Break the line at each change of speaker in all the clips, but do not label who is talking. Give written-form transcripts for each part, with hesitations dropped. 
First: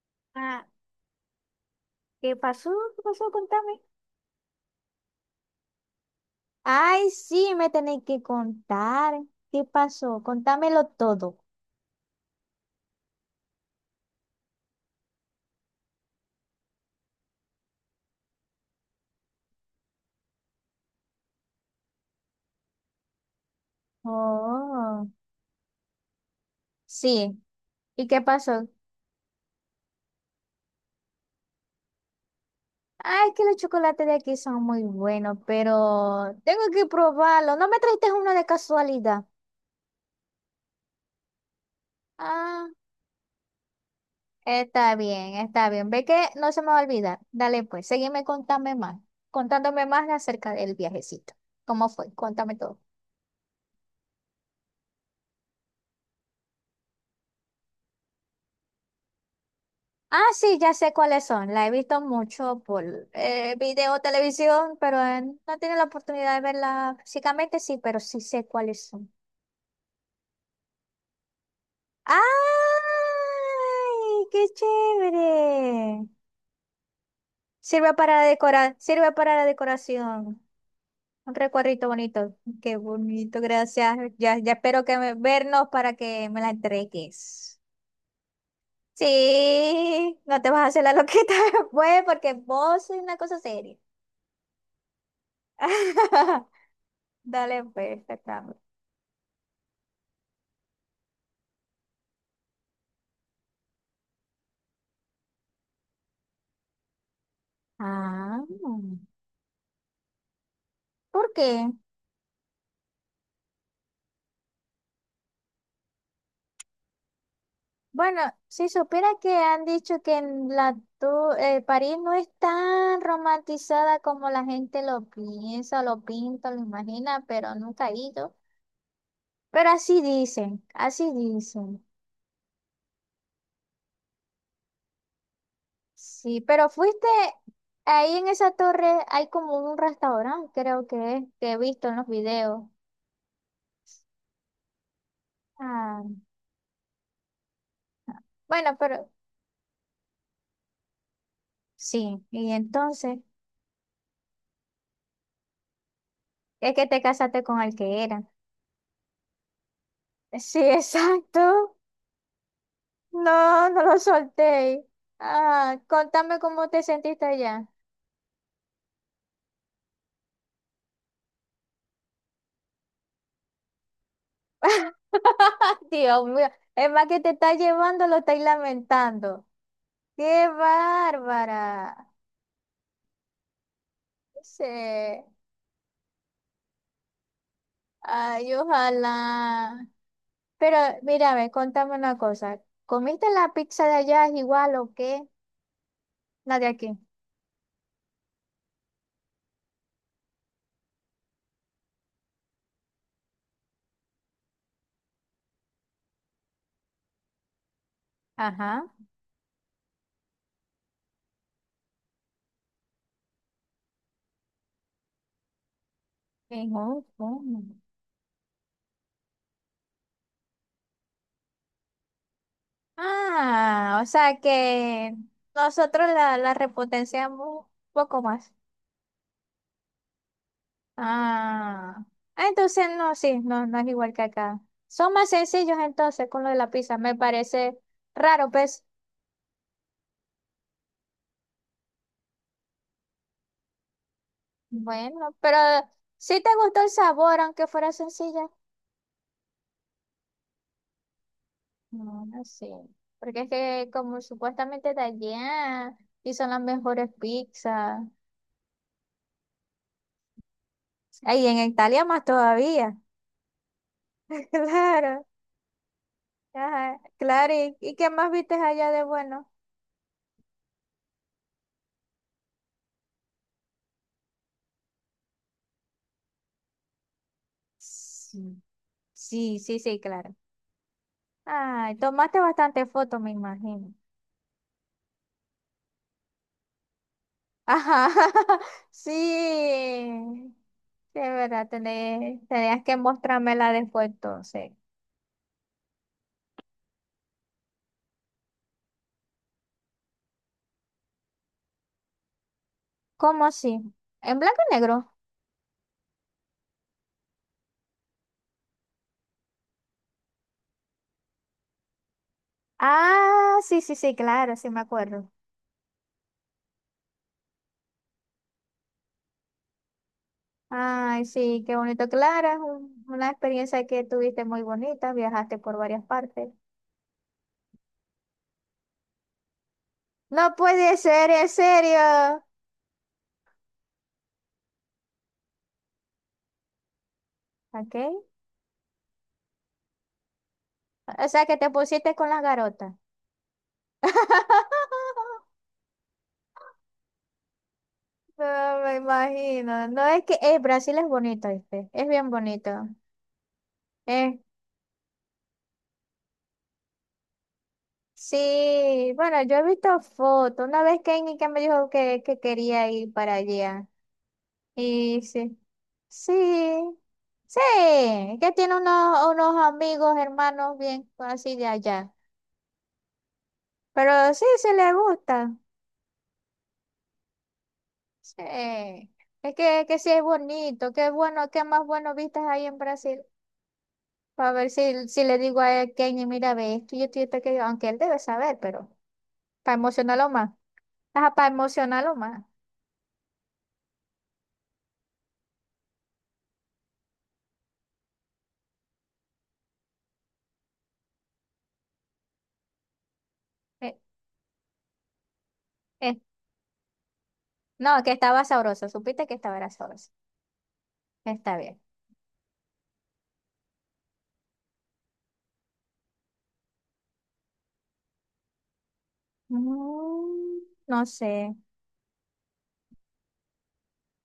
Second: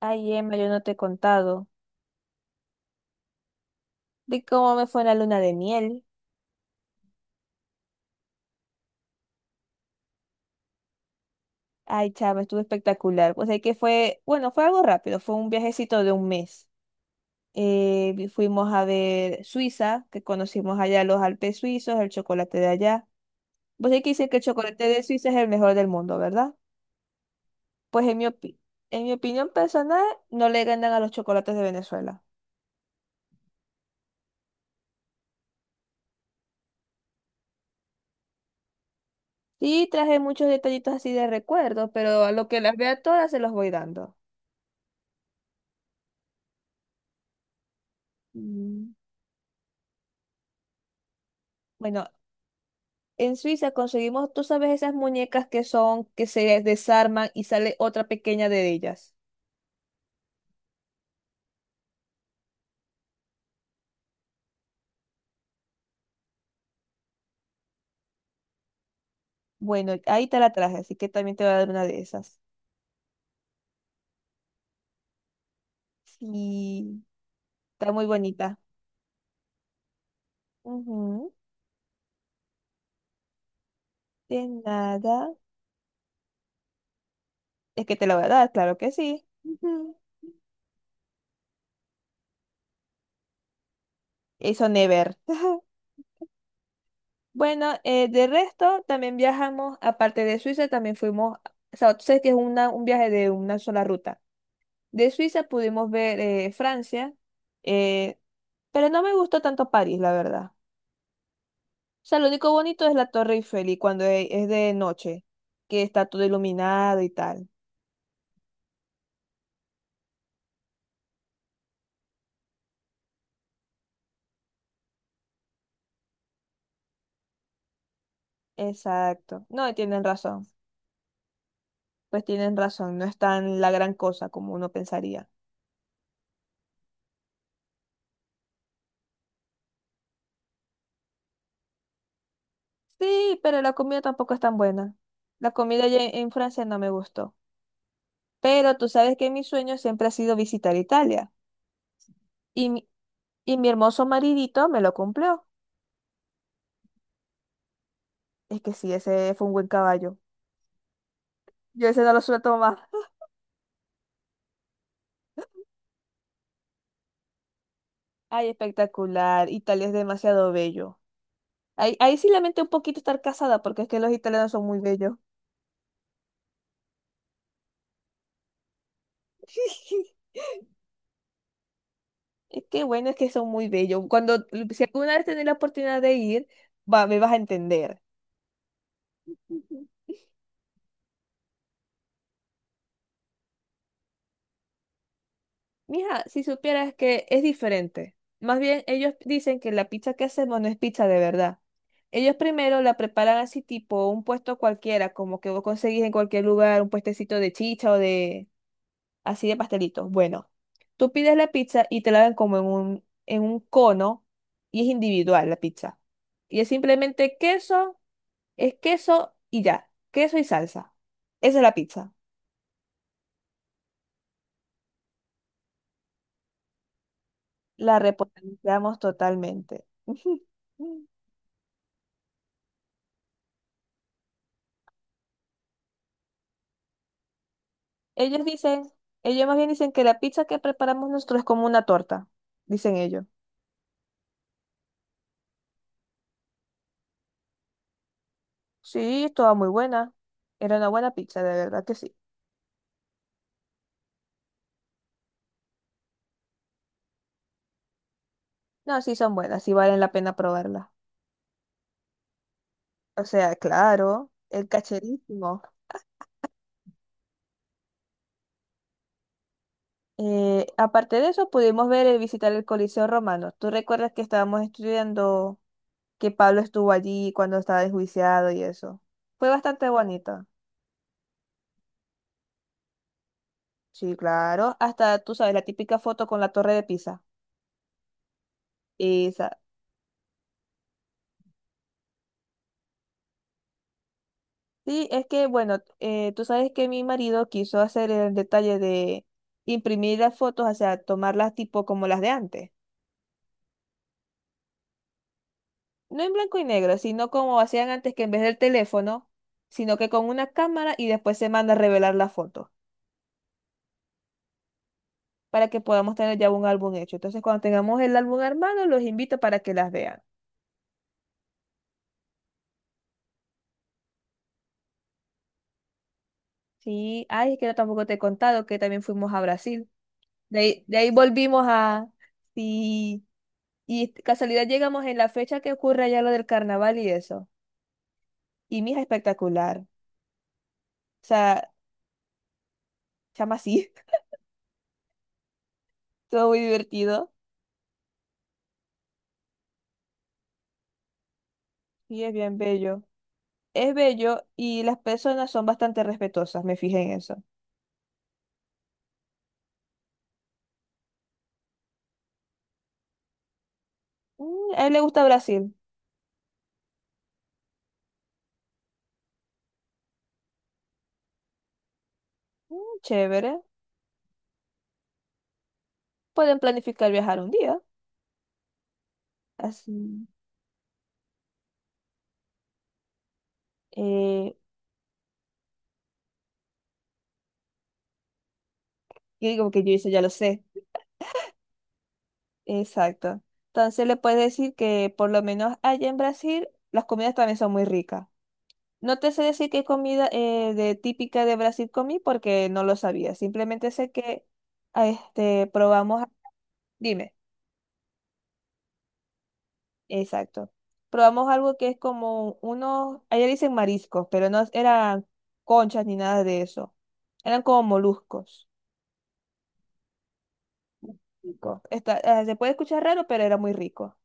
Ay, Emma,
Ah,
yo no te he contado
¿qué pasó? ¿Qué pasó? Contame.
de cómo me fue en la luna de miel.
Ay, sí, me tenéis que contar. ¿Qué pasó? Contámelo todo.
Ay, chama, estuvo espectacular. Pues es que fue, bueno, fue algo rápido, fue un viajecito de un mes. Fuimos a ver Suiza, que conocimos allá los Alpes suizos, el chocolate de allá. Pues es que dicen que el chocolate de
Oh.
Suiza es el mejor del mundo, ¿verdad?
Sí.
Pues
¿Y qué pasó?
en mi opinión personal, no le ganan a los chocolates de Venezuela.
Ay, que los chocolates de aquí son muy buenos, pero tengo que probarlo. ¿No me trajiste uno de casualidad?
Sí, traje muchos detallitos así de recuerdo, pero a lo que
Ah,
las vea todas se los voy dando.
está bien, está bien. Ve que no se me va a olvidar. Dale, pues, seguime contame
Mm.
más, contándome más acerca del viajecito. ¿Cómo
Bueno,
fue? Cuéntame todo.
en Suiza conseguimos, tú sabes, esas muñecas que son, que se desarman y sale otra pequeña de ellas.
Ah, sí, ya sé cuáles son. La he visto mucho por video, televisión, pero no tiene la oportunidad de verla físicamente, sí, pero sí sé cuáles son.
Bueno, ahí te la traje, así que también te voy a dar una de esas.
¡Ay, qué chévere!
Sí, está
Sirve
muy
para
bonita.
decorar, sirve para la decoración.
Ujú.
Un recuadrito bonito. Qué bonito, gracias. Ya,
De
ya espero que me,
nada.
vernos para que me la entregues.
Es que te la voy a dar, claro que sí. Ujú.
Sí, no te vas a hacer la loquita después porque vos sois una cosa seria.
Eso never.
Dale,
Bueno,
pues, está
de
claro.
resto, también viajamos, aparte de Suiza, también fuimos, o sea, tú sabes que es un viaje de una sola ruta. De Suiza pudimos ver Francia, eh,
Ah,
pero no me gustó tanto París, la verdad.
¿por qué?
O sea, lo único bonito es la Torre Eiffel y es de noche, que está todo iluminado y tal.
Bueno, si supiera que han dicho que en la París no es tan romantizada como la gente lo piensa, lo pinta, lo imagina, pero nunca he ido.
Exacto.
Pero
No, tienen
así
razón.
dicen, así dicen.
Pues tienen razón, no es tan la gran cosa como uno pensaría.
Sí, pero fuiste ahí en esa torre, hay como un restaurante, creo que es, que he visto en los videos.
Sí, pero la comida tampoco es tan buena. La comida allá
Ah,
en Francia no me gustó. Pero
bueno,
tú
pero
sabes que mi sueño siempre ha sido visitar Italia.
sí, y
Y mi,
entonces,
y mi hermoso maridito me lo cumplió.
es que te casaste con el que era.
Es que sí, ese fue un buen caballo.
Sí, exacto.
Yo ese no lo suelto más.
No, no lo solté. Ah, contame cómo te sentiste allá.
Ay, espectacular. Italia es demasiado bello. Ahí sí lamento un poquito estar casada porque es que los italianos son muy bellos.
Dios mío, es más que te está llevando, lo estáis lamentando. ¡Qué bárbara!
Es que bueno, es que son muy bellos.
Sí.
Si alguna vez tenés la oportunidad de ir, va, me vas a entender.
Ay,
Ujú.
ojalá. Pero mira, a ver, contame una cosa. ¿Comiste la pizza de allá igual o qué?
Mija, si
La de
supieras
aquí.
que es diferente. Más bien, ellos dicen que la pizza que hacemos no es pizza de verdad. Ellos primero la preparan así tipo un puesto cualquiera, como que vos conseguís en cualquier lugar, un puestecito de chicha o de
Ajá.
así de pastelitos. Bueno, tú pides la pizza y te la dan como en un cono y es individual la pizza. Y es
En Hong
simplemente
Kong.
queso, es queso y ya, queso y salsa. Esa es la pizza.
Ah, o sea que nosotros la repotenciamos un
La
poco más.
repotenciamos totalmente.
Ah, ah, entonces no, sí, no, no es igual que acá. Son más sencillos entonces con lo de la pizza, me parece
Ellos
raro, pues.
dicen, ellos más bien dicen que la pizza que preparamos nosotros es como una torta, dicen ellos.
Bueno, pero si te gustó el sabor, aunque fuera sencilla.
Sí, estaba muy buena. Era una buena pizza, de verdad que sí.
No, no sé. Porque es que como supuestamente de allá y son las mejores pizzas.
No, sí son buenas, sí valen la pena probarla.
Ahí en Italia más todavía.
O sea, claro, el
Claro.
cacherísimo.
Ajá, claro, ¿y, qué más viste allá de bueno?
Aparte de eso, pudimos ver y visitar el Coliseo Romano. ¿Tú recuerdas que estábamos estudiando que Pablo estuvo allí cuando estaba enjuiciado y
Sí.
eso? Fue
Sí, sí,
bastante
sí, claro.
bonito.
Ay, tomaste bastante fotos, me imagino.
Sí, claro. Hasta, tú sabes, la típica foto con la Torre de Pisa.
Ajá, sí,
Esa.
sí, es verdad, tenías que mostrármela después entonces.
Sí, es que, bueno, tú sabes que mi marido quiso hacer el detalle de imprimir las fotos, o sea, tomarlas tipo como las de antes.
¿Cómo así? ¿En blanco y negro?
No en blanco y negro, sino como hacían antes que en vez del teléfono, sino que con una cámara y después se manda a revelar la foto
Ah, sí, sí, sí, claro, sí me acuerdo.
para que podamos tener ya un álbum hecho. Entonces, cuando tengamos el álbum armado, los invito para que las vean.
Ay, sí, qué bonito, Clara, es una experiencia que tuviste muy bonita, viajaste por varias partes.
Sí, ay, es que yo tampoco te he contado que también fuimos a Brasil.
No
De
puede
ahí
ser, en
volvimos a...
serio.
Sí, y casualidad llegamos en la fecha que ocurre allá lo del carnaval y eso.
¿Ok?
Y mija, espectacular. O
O sea, que
sea,
te pusiste con las garotas.
chama así, todo muy divertido
No me imagino. No es que Brasil es bonito, ¿viste? Es
y
bien
es bien
bonito.
bello. Es
Eh,
bello y las personas son bastante respetuosas, me fijé en eso.
sí, bueno, yo he visto fotos. Una vez que me dijo que quería ir para allá.
Mm, a él le
Y
gusta
sí,
Brasil.
sí, sí, que tiene unos, unos amigos, hermanos bien así de allá.
Mm, chévere.
Pero sí, sí le gusta.
Pueden planificar viajar un día.
Sí, es que sí es
Así.
bonito. Qué bueno, qué más bueno vistas hay en Brasil. Para
Eh,
ver si, si le digo a él, Kenny, mira, ve esto y esto y esto, aquello", aunque él debe saber, pero
y digo
para
que yo eso ya
emocionarlo
lo
más.
sé.
Ajá, para emocionarlo más.
Exacto. Entonces le puedes decir que por lo menos allá en Brasil las comidas también son muy ricas. No te sé decir qué comida de típica de Brasil comí porque no lo sabía. Simplemente
Eh,
sé que
eh,
probamos. Dime.
No, que estaba sabroso, supiste que estaba era sabroso.
Exacto. Probamos
Está
algo
bien.
que es como unos, allá dicen mariscos, pero no eran conchas ni nada de eso. Eran como moluscos.
Mm, no sé.
Rico. Se puede escuchar raro, pero era muy rico.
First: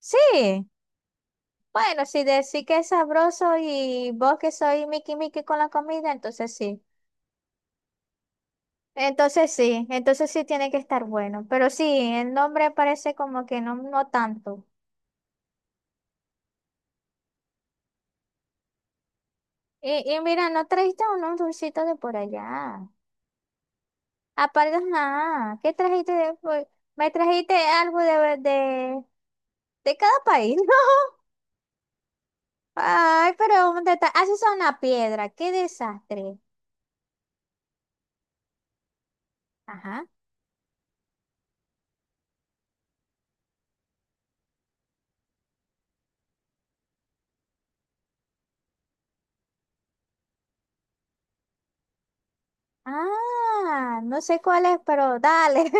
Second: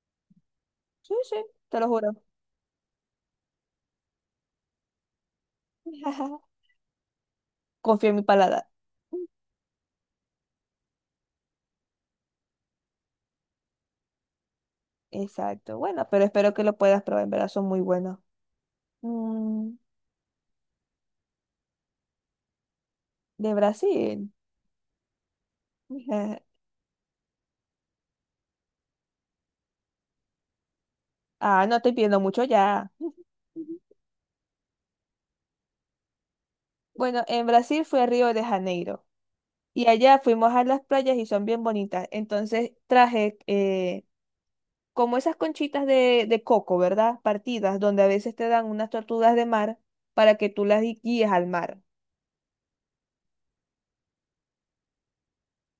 Sí,
Sí, sí, te lo
bueno,
juro.
si decís que es sabroso y vos que soy Mickey Mickey con la comida, entonces sí.
Confío en mi paladar.
Entonces sí, entonces sí tiene que estar bueno. Pero sí, el nombre parece como que no, no tanto.
Exacto. Bueno, pero espero que lo puedas probar. En verdad son muy buenos. Mm,
Y mira, ¿no trajiste unos dulcitos de por allá?
de Brasil.
Aparte, nada. ¿Qué trajiste después? Me trajiste algo de cada país, ¿no?
Ah, no estoy pidiendo mucho ya.
Ay, pero un detalle. Haces una piedra. Qué desastre.
Bueno, en Brasil fue Río de Janeiro. Y
Ajá.
allá fuimos a las playas y son bien bonitas. Entonces traje como esas conchitas de coco, ¿verdad? Partidas, donde a veces te dan unas tortugas de mar para que tú guíes al mar.
Ah, no sé cuál es, pero dale.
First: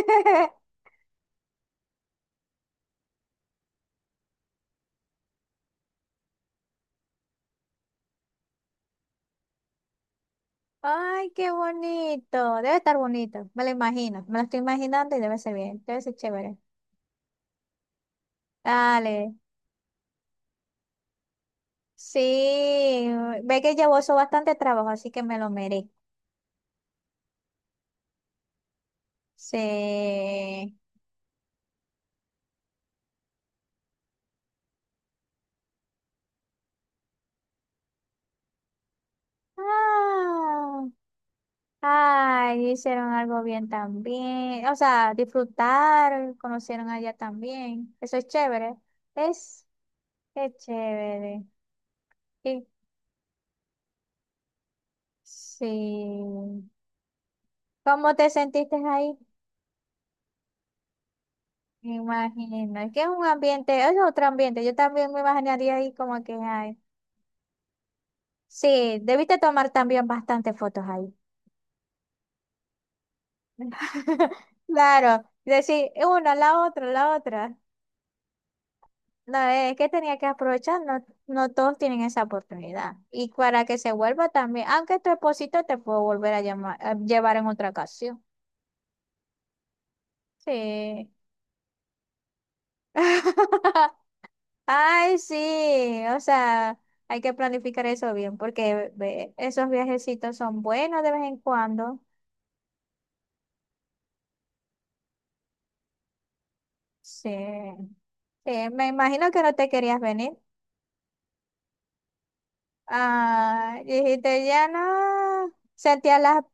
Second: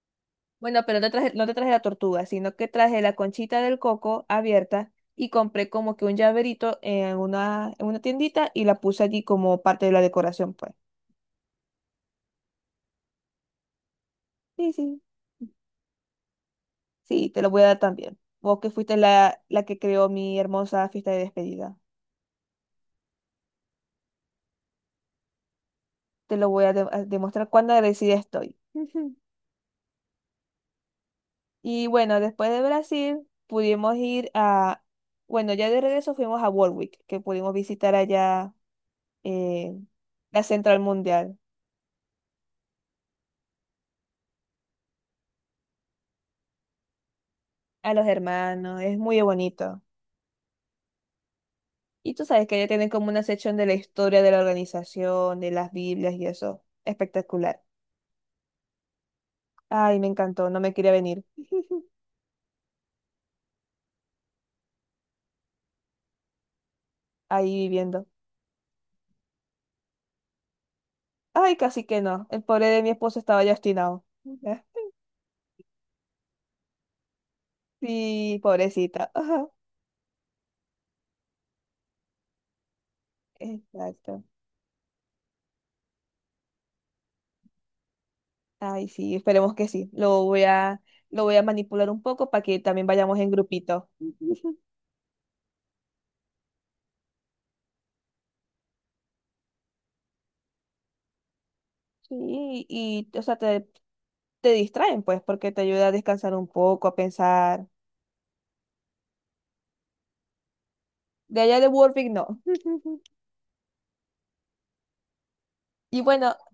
Bueno, pero no traje, no te traje la tortuga, sino que traje la conchita del coco abierta y compré como que un llaverito en una tiendita y la puse allí como parte de la decoración, pues.
Ay, qué bonito. Debe estar bonito. Me lo imagino. Me lo estoy
Sí, sí.
imaginando y debe ser bien. Debe ser chévere.
Sí, te lo voy a dar también. Vos que fuiste
Dale.
la que creó mi hermosa fiesta de despedida.
Sí. Ve que llevó eso bastante trabajo, así que me lo merezco.
Te lo voy a demostrar cuán agradecida estoy.
Sí.
Y bueno, después de Brasil pudimos bueno, ya de regreso fuimos a Warwick, que pudimos visitar allá eh, la Central
Ah.
Mundial,
Ay, hicieron algo bien también. O sea, disfrutar, conocieron allá
a
también.
los
Eso es chévere.
hermanos, es muy
Es,
bonito.
es chévere.
Y tú sabes que
Y,
allá tienen como una sección de la historia de la organización, de las Biblias y eso,
sí.
espectacular.
¿Cómo te sentiste ahí?
Ay, me encantó, no me quería venir
Me imagino. Es que es un ambiente, es otro ambiente. Yo también me imaginaría ahí como que, ay.
ahí viviendo.
Sí, debiste tomar también bastantes fotos ahí.
Ay, casi que no, el pobre de mi esposo estaba ya obstinado.
Claro. Decir una, la otra, la otra.
Sí, pobrecita.
No, es que tenía que aprovechar, no, no todos tienen esa oportunidad. Y para que se
Exacto.
vuelva también, aunque tu esposito te puedo volver a llamar, a llevar en otra ocasión.
Ay, sí, esperemos que sí.
Sí.
Lo voy a manipular un poco para que también vayamos en grupito. Ujú.
Ay, sí, o sea, hay que planificar eso bien, porque ve, esos viajecitos son buenos de vez en cuando.
Sí, te distraen, pues, porque te ayuda a descansar un poco, a pensar.
Sí. Sí, me imagino que no te querías venir.
De allá de Warwick, no.
Ah, dijiste, ya no.
Y
Sentías
bueno,
la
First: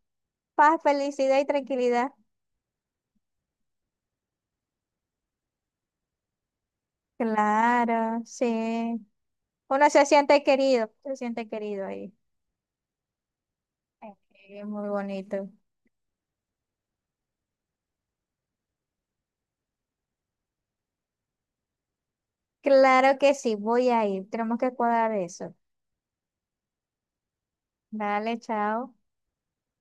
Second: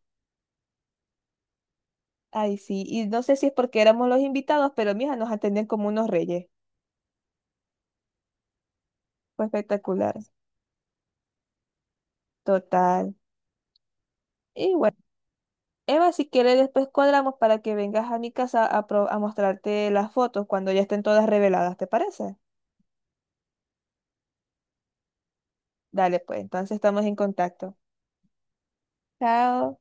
paz, felicidad y tranquilidad.
ay, sí, y no sé si es porque éramos los invitados, pero mija, nos atendían como unos reyes.
Claro, sí.
Fue
Uno
espectacular.
se siente querido ahí.
Total.
Ok. Es
Y
muy
bueno,
bonito.
Eva, si quieres, después cuadramos para que vengas a mi casa a mostrarte las fotos cuando ya estén todas reveladas, ¿te parece?
Claro que sí, voy a ir. Tenemos que cuadrar eso.
Dale, pues, entonces estamos en contacto.
Dale, chao.
Chao.